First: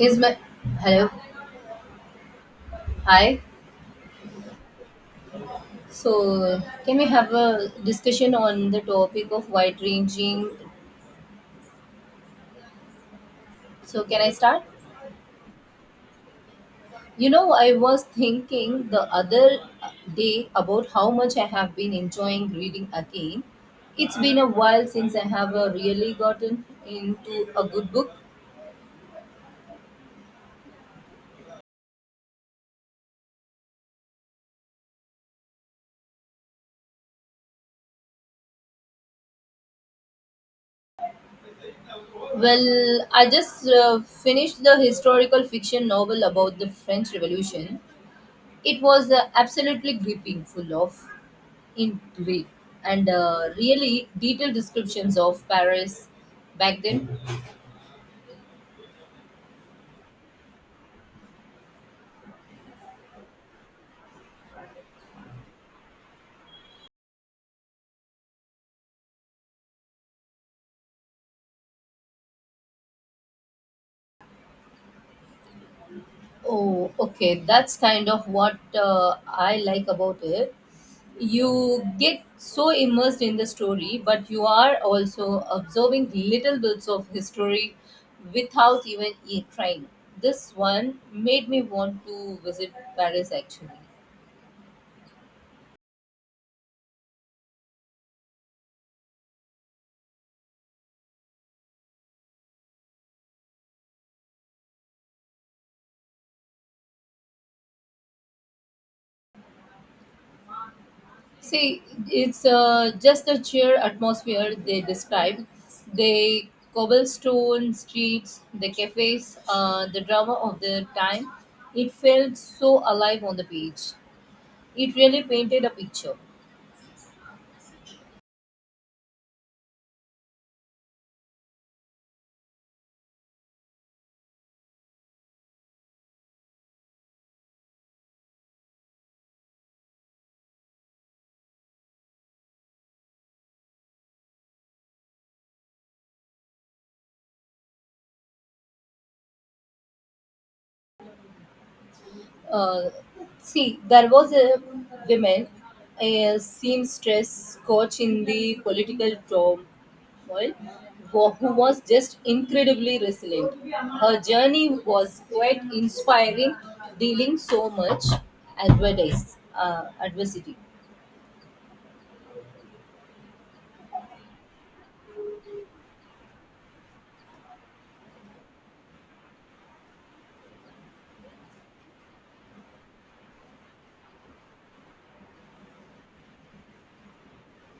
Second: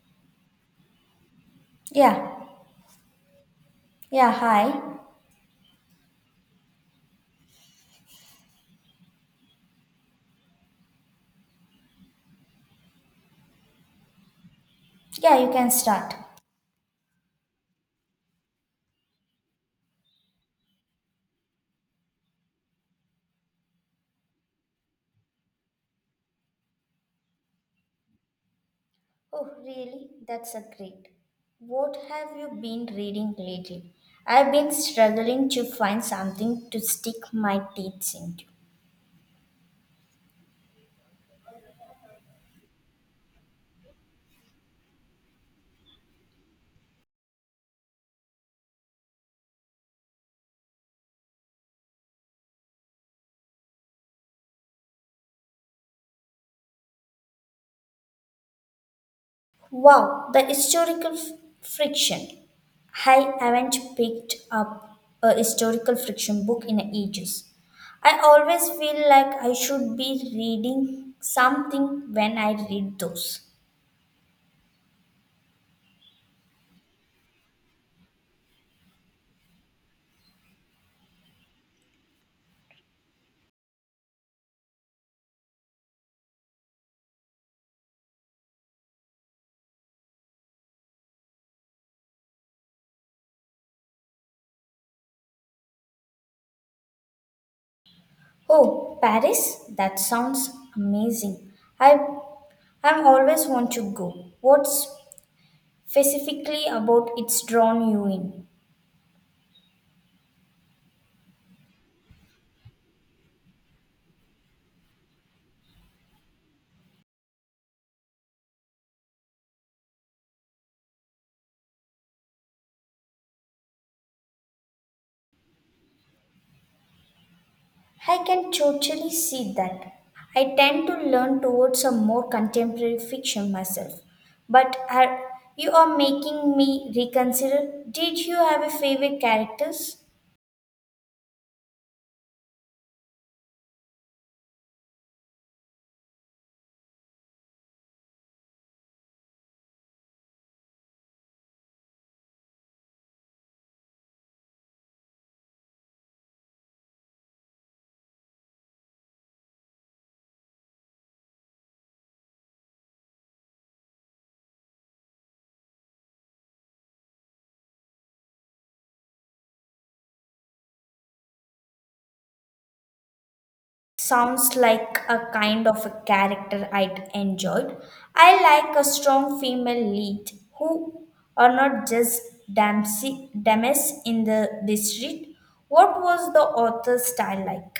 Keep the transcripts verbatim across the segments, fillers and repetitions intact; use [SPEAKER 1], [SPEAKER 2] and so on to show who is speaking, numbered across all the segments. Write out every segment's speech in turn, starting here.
[SPEAKER 1] Is my hello?
[SPEAKER 2] Yeah,
[SPEAKER 1] Hi.
[SPEAKER 2] yeah, hi.
[SPEAKER 1] So, can we have a discussion on the topic of wide ranging? So, can I start?
[SPEAKER 2] Yeah, you can start.
[SPEAKER 1] You know, I was thinking the other day about how much I have been enjoying reading again. It's been a while since I have uh, really gotten into a good book.
[SPEAKER 2] Oh, really? That's a great. What have you been reading lately? I've been struggling to find something to stick my teeth into.
[SPEAKER 1] Well, I just uh, finished the historical fiction novel about the French Revolution. It was uh, absolutely gripping, full of in today and uh, really detailed descriptions of Paris back then.
[SPEAKER 2] Wow, the historical f- friction. I haven't picked up a historical friction book in ages. I always feel like I should be reading something when I read those.
[SPEAKER 1] Oh, okay, that's kind of what uh, I like about it. You get so immersed in the story, but you are also observing little bits of history without even e- trying. This one made me want to visit Paris actually.
[SPEAKER 2] Oh, Paris? That sounds amazing. I I've always want to go. What's specifically about it's drawn you in?
[SPEAKER 1] See, it's uh, just the cheer atmosphere they describe. The cobblestone streets, the cafes, uh, the drama of their time. It felt so alive on the page. It really painted a picture.
[SPEAKER 2] I can totally see that. I tend to learn towards a more contemporary fiction myself. But are, you are making me reconsider. Did you have a favorite characters?
[SPEAKER 1] Uh, See, there was a woman, a seamstress coach in the political turmoil, who who was just incredibly resilient. Her journey was quite inspiring, dealing so much advertise, uh, adversity.
[SPEAKER 2] Sounds like a kind of a character I'd enjoyed. I like a strong female lead who are not just damsy, dames in the, the street. What was the author's style like?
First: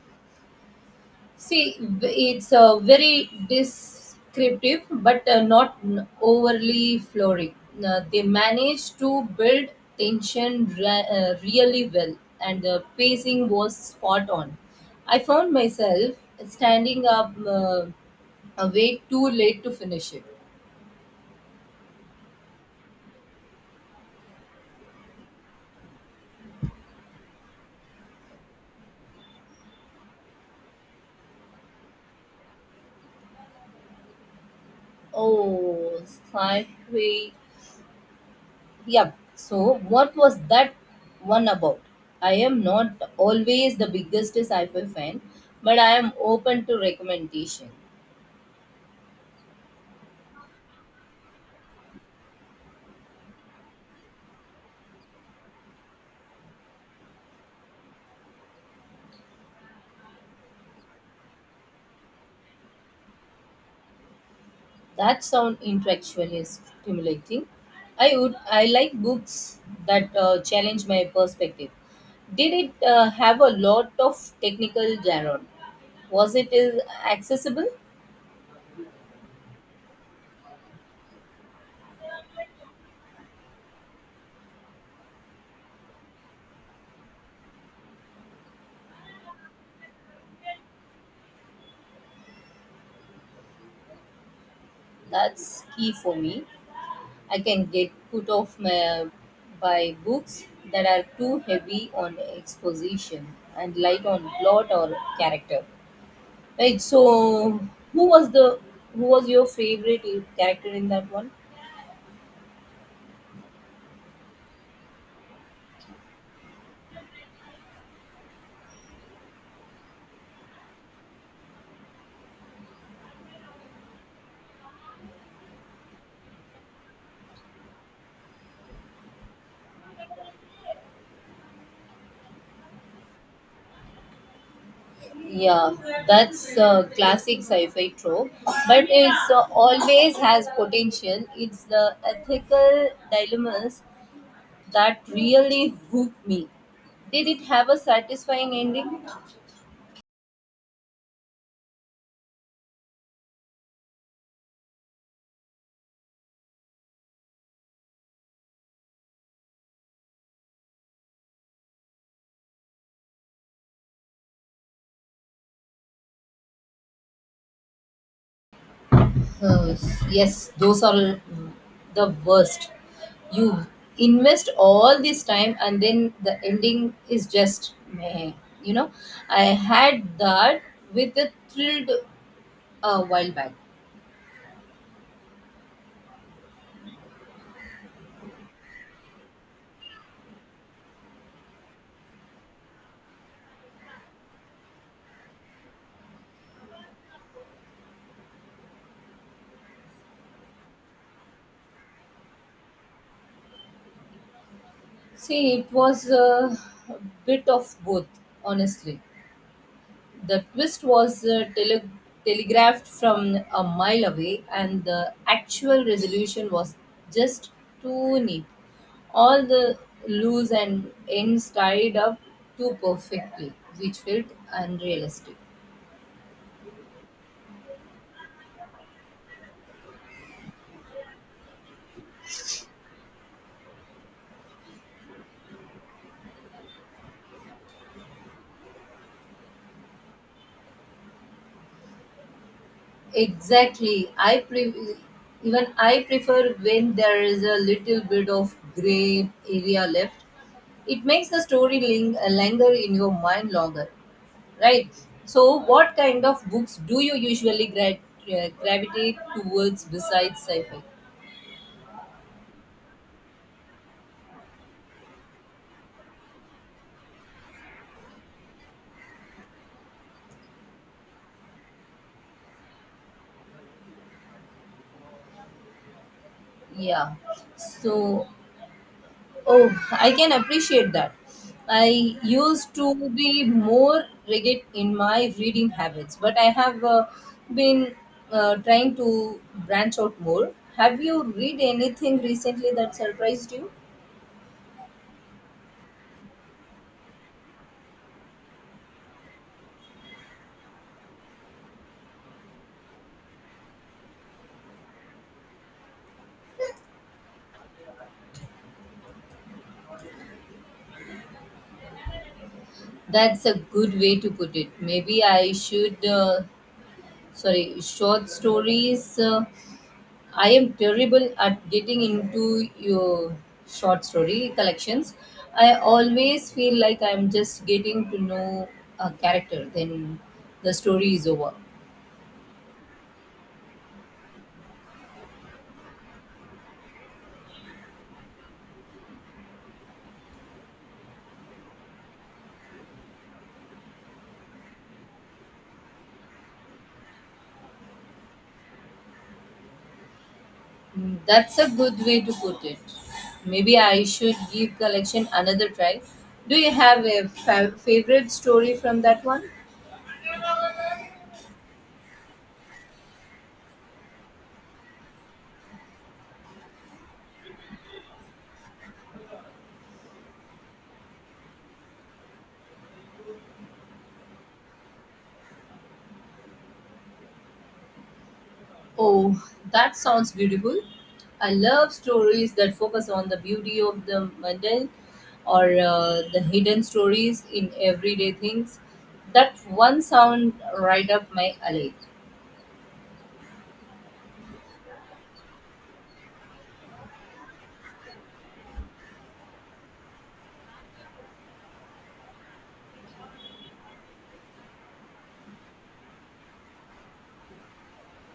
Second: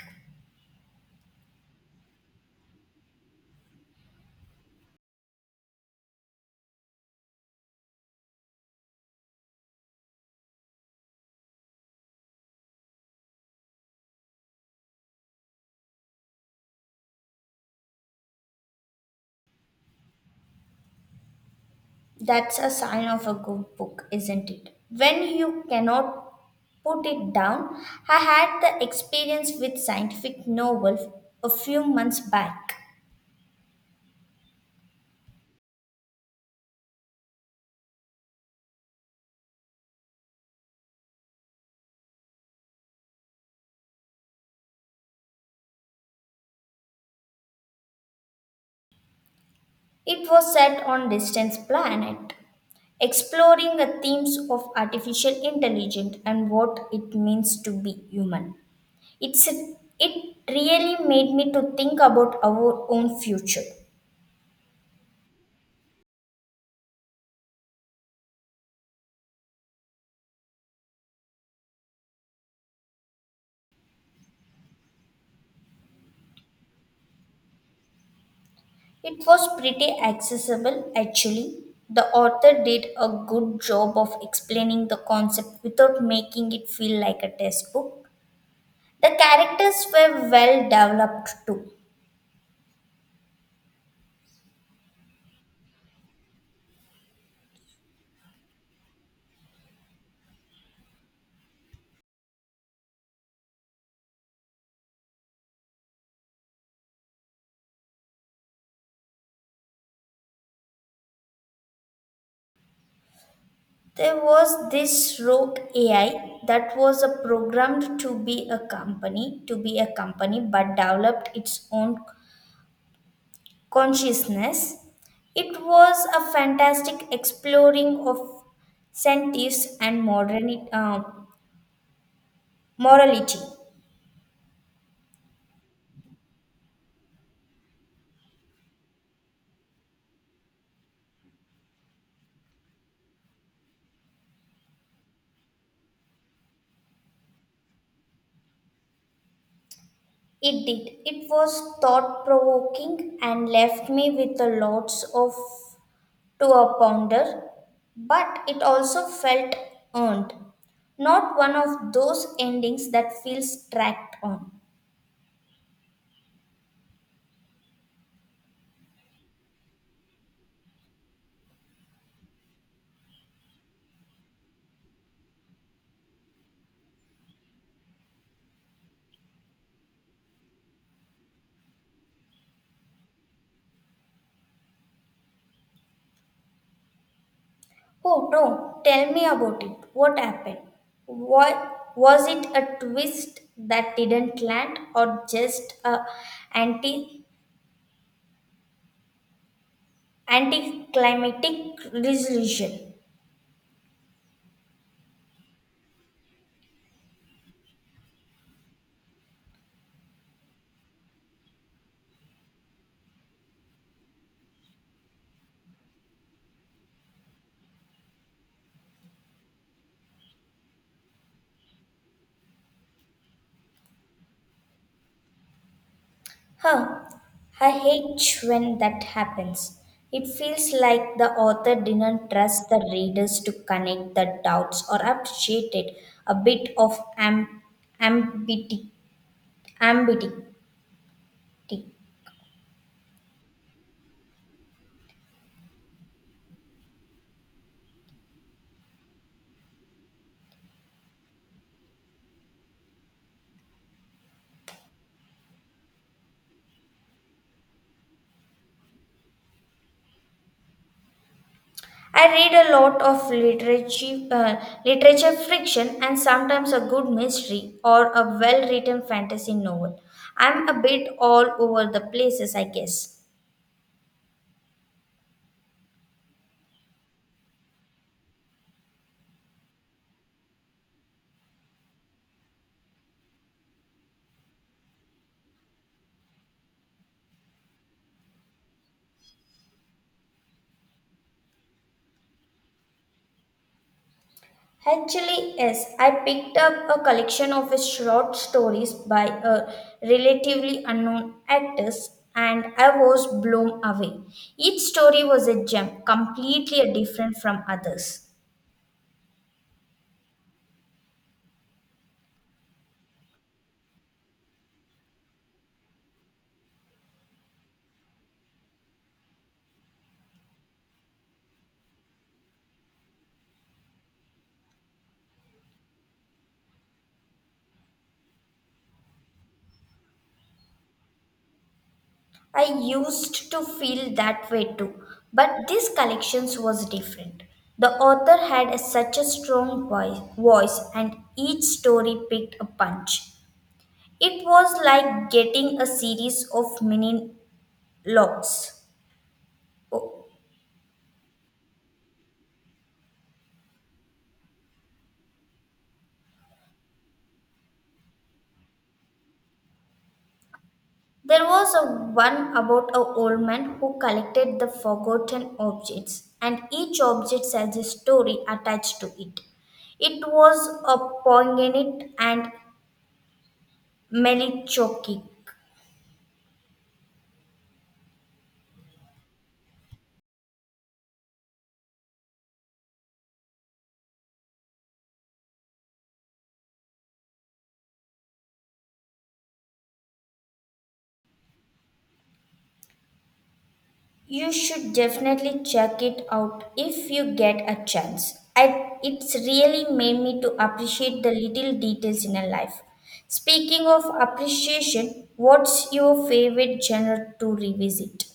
[SPEAKER 1] See, it's uh, very descriptive, but uh, not n- overly florid. Uh, they managed to build tension re- uh, really well, and the pacing was spot on. I found myself standing up uh, way too late to finish it.
[SPEAKER 2] That's a sign of a good book, isn't it? When you cannot put it down, I had the experience with scientific novel a few months back.
[SPEAKER 1] Oh, sci-fi. Yep. So, what was that one about? I am not always the biggest sci-fi fan, but I am open to recommendation.
[SPEAKER 2] It was set on distant planet, exploring the themes of artificial intelligence and what it means to be human. It's it really made me to think about our own future.
[SPEAKER 1] That sound intellectual is stimulating. I would. I like books that uh, challenge my perspective. Did it uh, have a lot of technical jargon? Was it is accessible?
[SPEAKER 2] It was pretty accessible actually. The author did a good job of explaining the concept without making it feel like a textbook. The characters were well developed too.
[SPEAKER 1] That's key for me. I can get put off my, by books that are too heavy on exposition and light on plot or character. Right. So, who was the who was your favorite character in that one?
[SPEAKER 2] There was this rogue A I that was a programmed to be a company, to be a company, but developed its own consciousness. It was a fantastic exploring of sentience and modern, uh, morality.
[SPEAKER 1] Yeah, that's a classic sci-fi trope, but it's uh, always has potential. It's the ethical dilemmas that really hook me. Did it have a satisfying ending?
[SPEAKER 2] It did. It was thought provoking and left me with a lots of to a pounder, but it also felt earned, not one of those endings that feels tracked on.
[SPEAKER 1] Uh, yes, those are mm, the worst. You invest all this time and then the ending is just meh. You know, I had that with a thrilled a while back.
[SPEAKER 2] Oh no, tell me about it. What happened? What was it a twist that didn't land or just a anti anticlimactic resolution?
[SPEAKER 1] See, it was uh, a bit of both, honestly. The twist was uh, tele- telegraphed from a mile away, and the actual resolution was just too neat. All the loose and ends tied up too perfectly, which felt unrealistic.
[SPEAKER 2] Huh, I hate when that happens. It feels like the author didn't trust the readers to connect the dots or appreciate it. A bit of am- ambiti- ambiguity.
[SPEAKER 1] Exactly. I pre- even I prefer when there is a little bit of gray area left. It makes the story ling- linger in your mind longer. Right. So, what kind of books do you usually gra- uh, gravitate towards besides sci-fi?
[SPEAKER 2] I read a lot of literature, uh, literature fiction and sometimes a good mystery or a well written fantasy novel. I'm a bit all over the places, I guess.
[SPEAKER 1] Yeah. So, oh, I can appreciate that. I used to be more rigid in my reading habits, but I have uh, been uh, trying to branch out more. Have you read anything recently that surprised you?
[SPEAKER 2] Actually, yes, I picked up a collection of his short stories by a relatively unknown actress and I was blown away. Each story was a gem, completely different from others.
[SPEAKER 1] That's a good way to put it. Maybe I should. Uh, sorry, short stories. Uh, I am terrible at getting into your short story collections. I always feel like I'm just getting to know a character, then the story is over.
[SPEAKER 2] I used to feel that way too, but this collection was different. The author had a- such a strong voice, voice and each story picked a punch. It was like getting a series of mini logs.
[SPEAKER 1] Mm, that's a good way to put it. Maybe I should give collection another try. Do you have a fa- favorite story from that one?
[SPEAKER 2] There was a one about a old man who collected the forgotten objects, and each object has a story attached to it. It was a poignant and melancholic.
[SPEAKER 1] Oh, that sounds beautiful. I love stories that focus on the beauty of the mundane or uh, the hidden stories in everyday things. That one sound right up my alley.
[SPEAKER 2] You should definitely check it out if you get a chance. I, it's really made me to appreciate the little details in a life. Speaking of appreciation, what's your favorite genre to revisit?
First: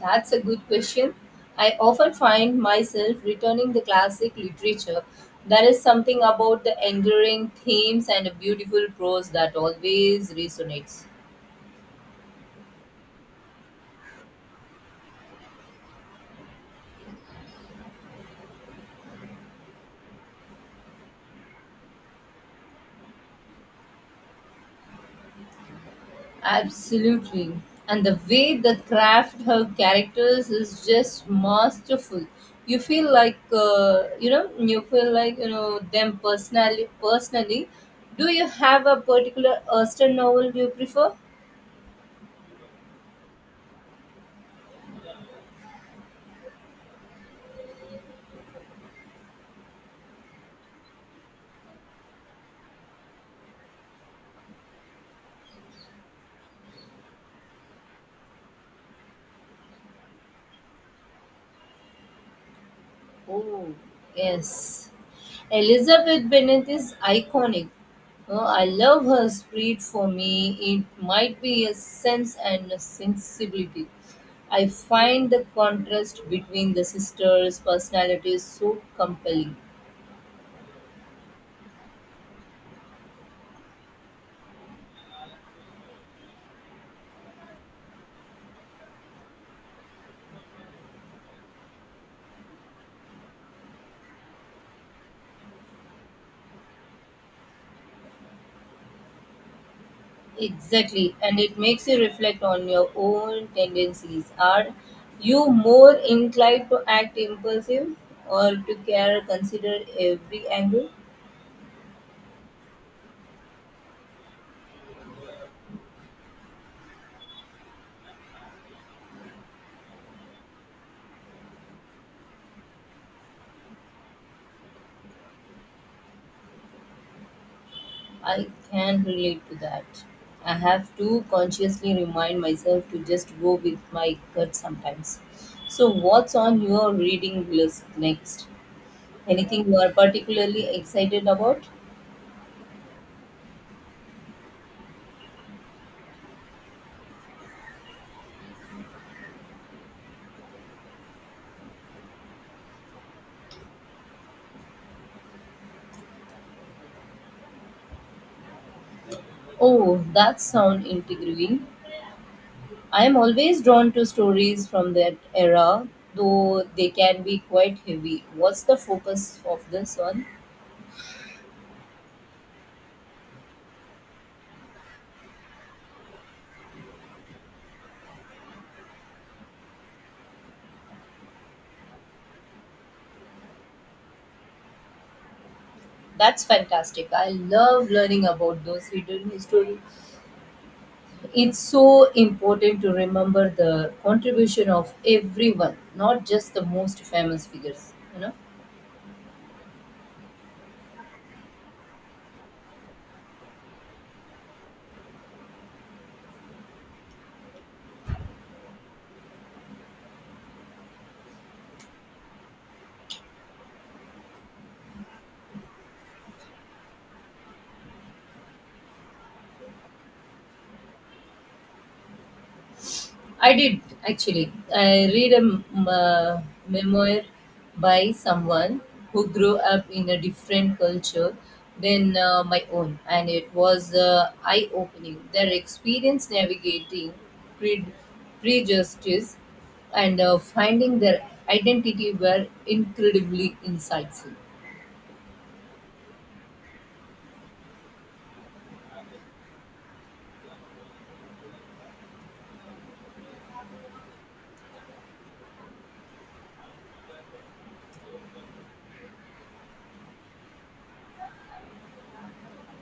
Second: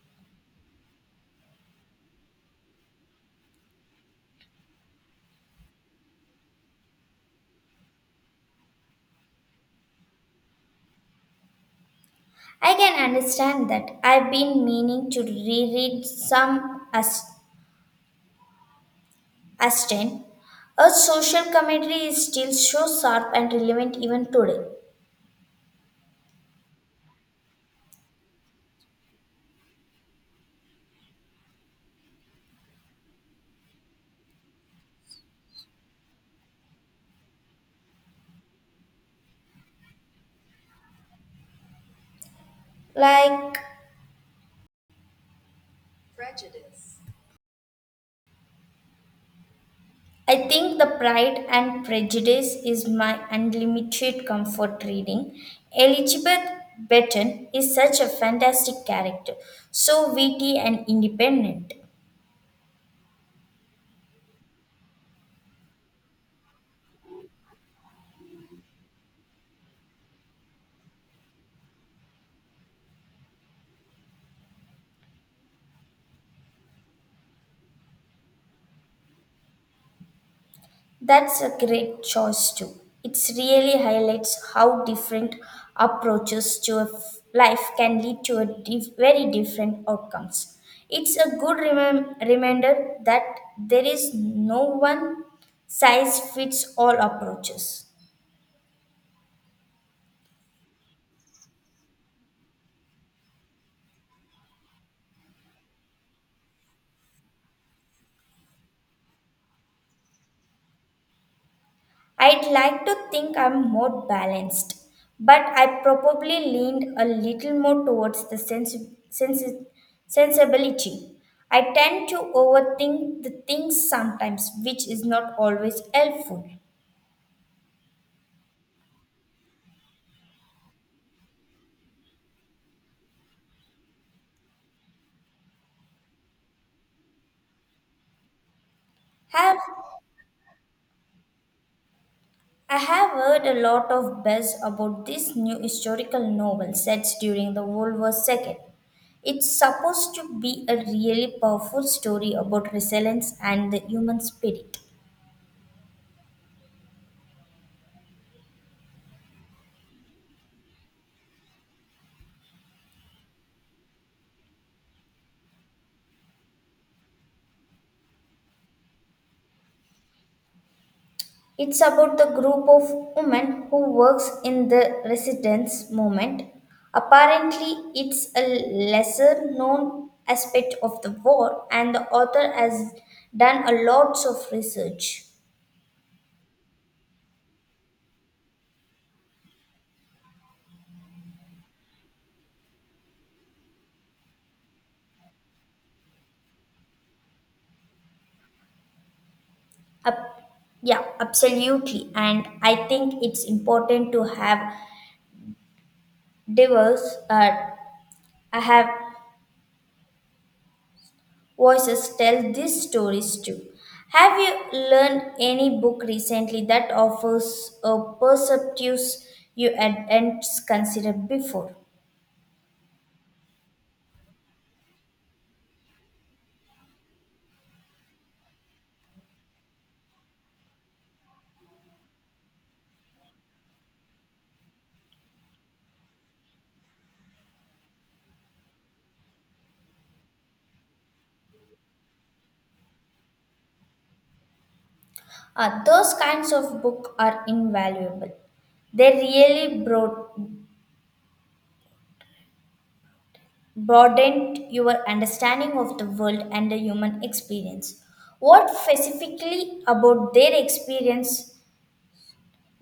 [SPEAKER 1] That's a good question. I often find myself returning the classic literature. There is something about the enduring themes and a beautiful prose that always resonates.
[SPEAKER 2] I can understand that. I've been meaning to reread some As- Aston. Her social commentary is still so sharp and relevant even today.
[SPEAKER 1] Absolutely. And the way they craft her characters is just masterful. You feel like uh, you know, you feel like you know them personally. Personally, do you have a particular Austen novel you prefer?
[SPEAKER 2] Like, I think The Pride and Prejudice is my unlimited comfort reading. Elizabeth Benton is such a fantastic character, so witty and independent.
[SPEAKER 1] Oh, yes. Elizabeth Bennet is iconic. Uh, I love her spirit for me. It might be a sense and a sensibility. I find the contrast between the sisters' personalities so compelling.
[SPEAKER 2] That's a great choice too. It really highlights how different approaches to a f- life can lead to a dif- very different outcomes. It's a good remem- reminder that there is no one size fits all approaches.
[SPEAKER 1] Exactly, and it makes you reflect on your own tendencies. Are you more inclined to act impulsive or to care, consider every angle?
[SPEAKER 2] I'd like to think I'm more balanced, but I probably leaned a little more towards the sens- sensi- sensibility. I tend to overthink the things sometimes, which is not always helpful.
[SPEAKER 1] I can relate to that. I have to consciously remind myself to just go with my gut sometimes. So, what's on your reading list next?
[SPEAKER 2] Have
[SPEAKER 1] Anything you are particularly excited about?
[SPEAKER 2] I have heard a lot of buzz about this new historical novel sets during the World War two. It's supposed to be a really powerful story about resilience and the human spirit.
[SPEAKER 1] Oh, that sounds intriguing. I am always drawn to stories from that era, though they can be quite heavy. What's the focus of this one?
[SPEAKER 2] It's about the group of women who works in the resistance movement. Apparently, it's a lesser known aspect of the war, and the author has done a lots of research.
[SPEAKER 1] That's fantastic. I love learning about those hidden historical. It's so important to remember the contribution of everyone, not just the most famous figures. You know,
[SPEAKER 2] Ab- yeah, absolutely, and I think it's important to have diverse. Uh, I have voices tell these stories too. Have you learned any book recently that offers a perspective you hadn't considered before?
[SPEAKER 1] I did actually. I read a m- uh, memoir by someone who grew up in a different culture than uh, my own, and it was uh, eye-opening. Their experience navigating pre- prejudice and uh, finding their identity were incredibly insightful.
[SPEAKER 2] Uh, those kinds of books are invaluable. They really broad- broadened your understanding of the world and the human experience. What specifically about their experience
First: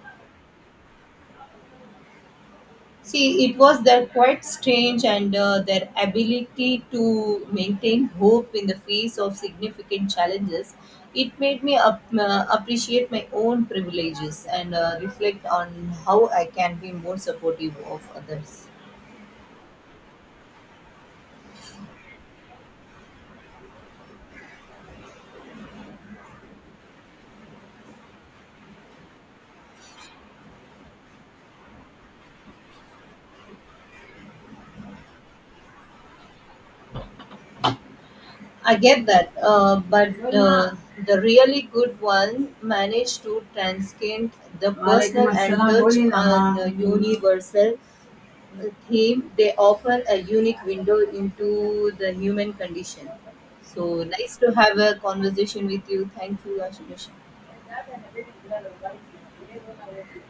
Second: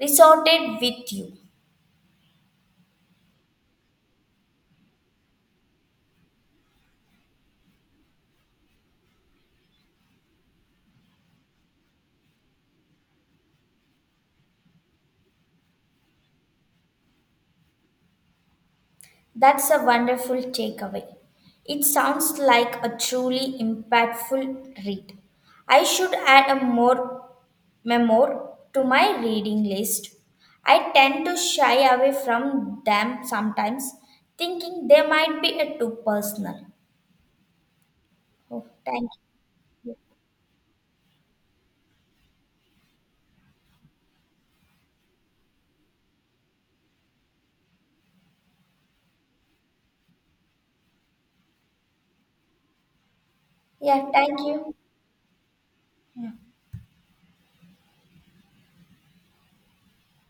[SPEAKER 2] resorted with you?
[SPEAKER 1] See, it was their quite strange and uh, their ability to maintain hope in the face of significant challenges. It made me up, uh, appreciate my own privileges and uh, reflect on how I can be more supportive of others.
[SPEAKER 2] That's a wonderful takeaway. It sounds like a truly impactful read. I should add a more memoir to my reading list. I tend to shy away from them sometimes, thinking they might be a too personal. Oh,
[SPEAKER 1] I get
[SPEAKER 2] thank
[SPEAKER 1] that, uh,
[SPEAKER 2] you.
[SPEAKER 1] but uh, the really good one managed to transcend the personal and touch on the universal theme, they offer a unique window into the human condition. So
[SPEAKER 2] Yeah,
[SPEAKER 1] nice
[SPEAKER 2] thank
[SPEAKER 1] to
[SPEAKER 2] you.
[SPEAKER 1] have a conversation with you. Thank you, Ashish.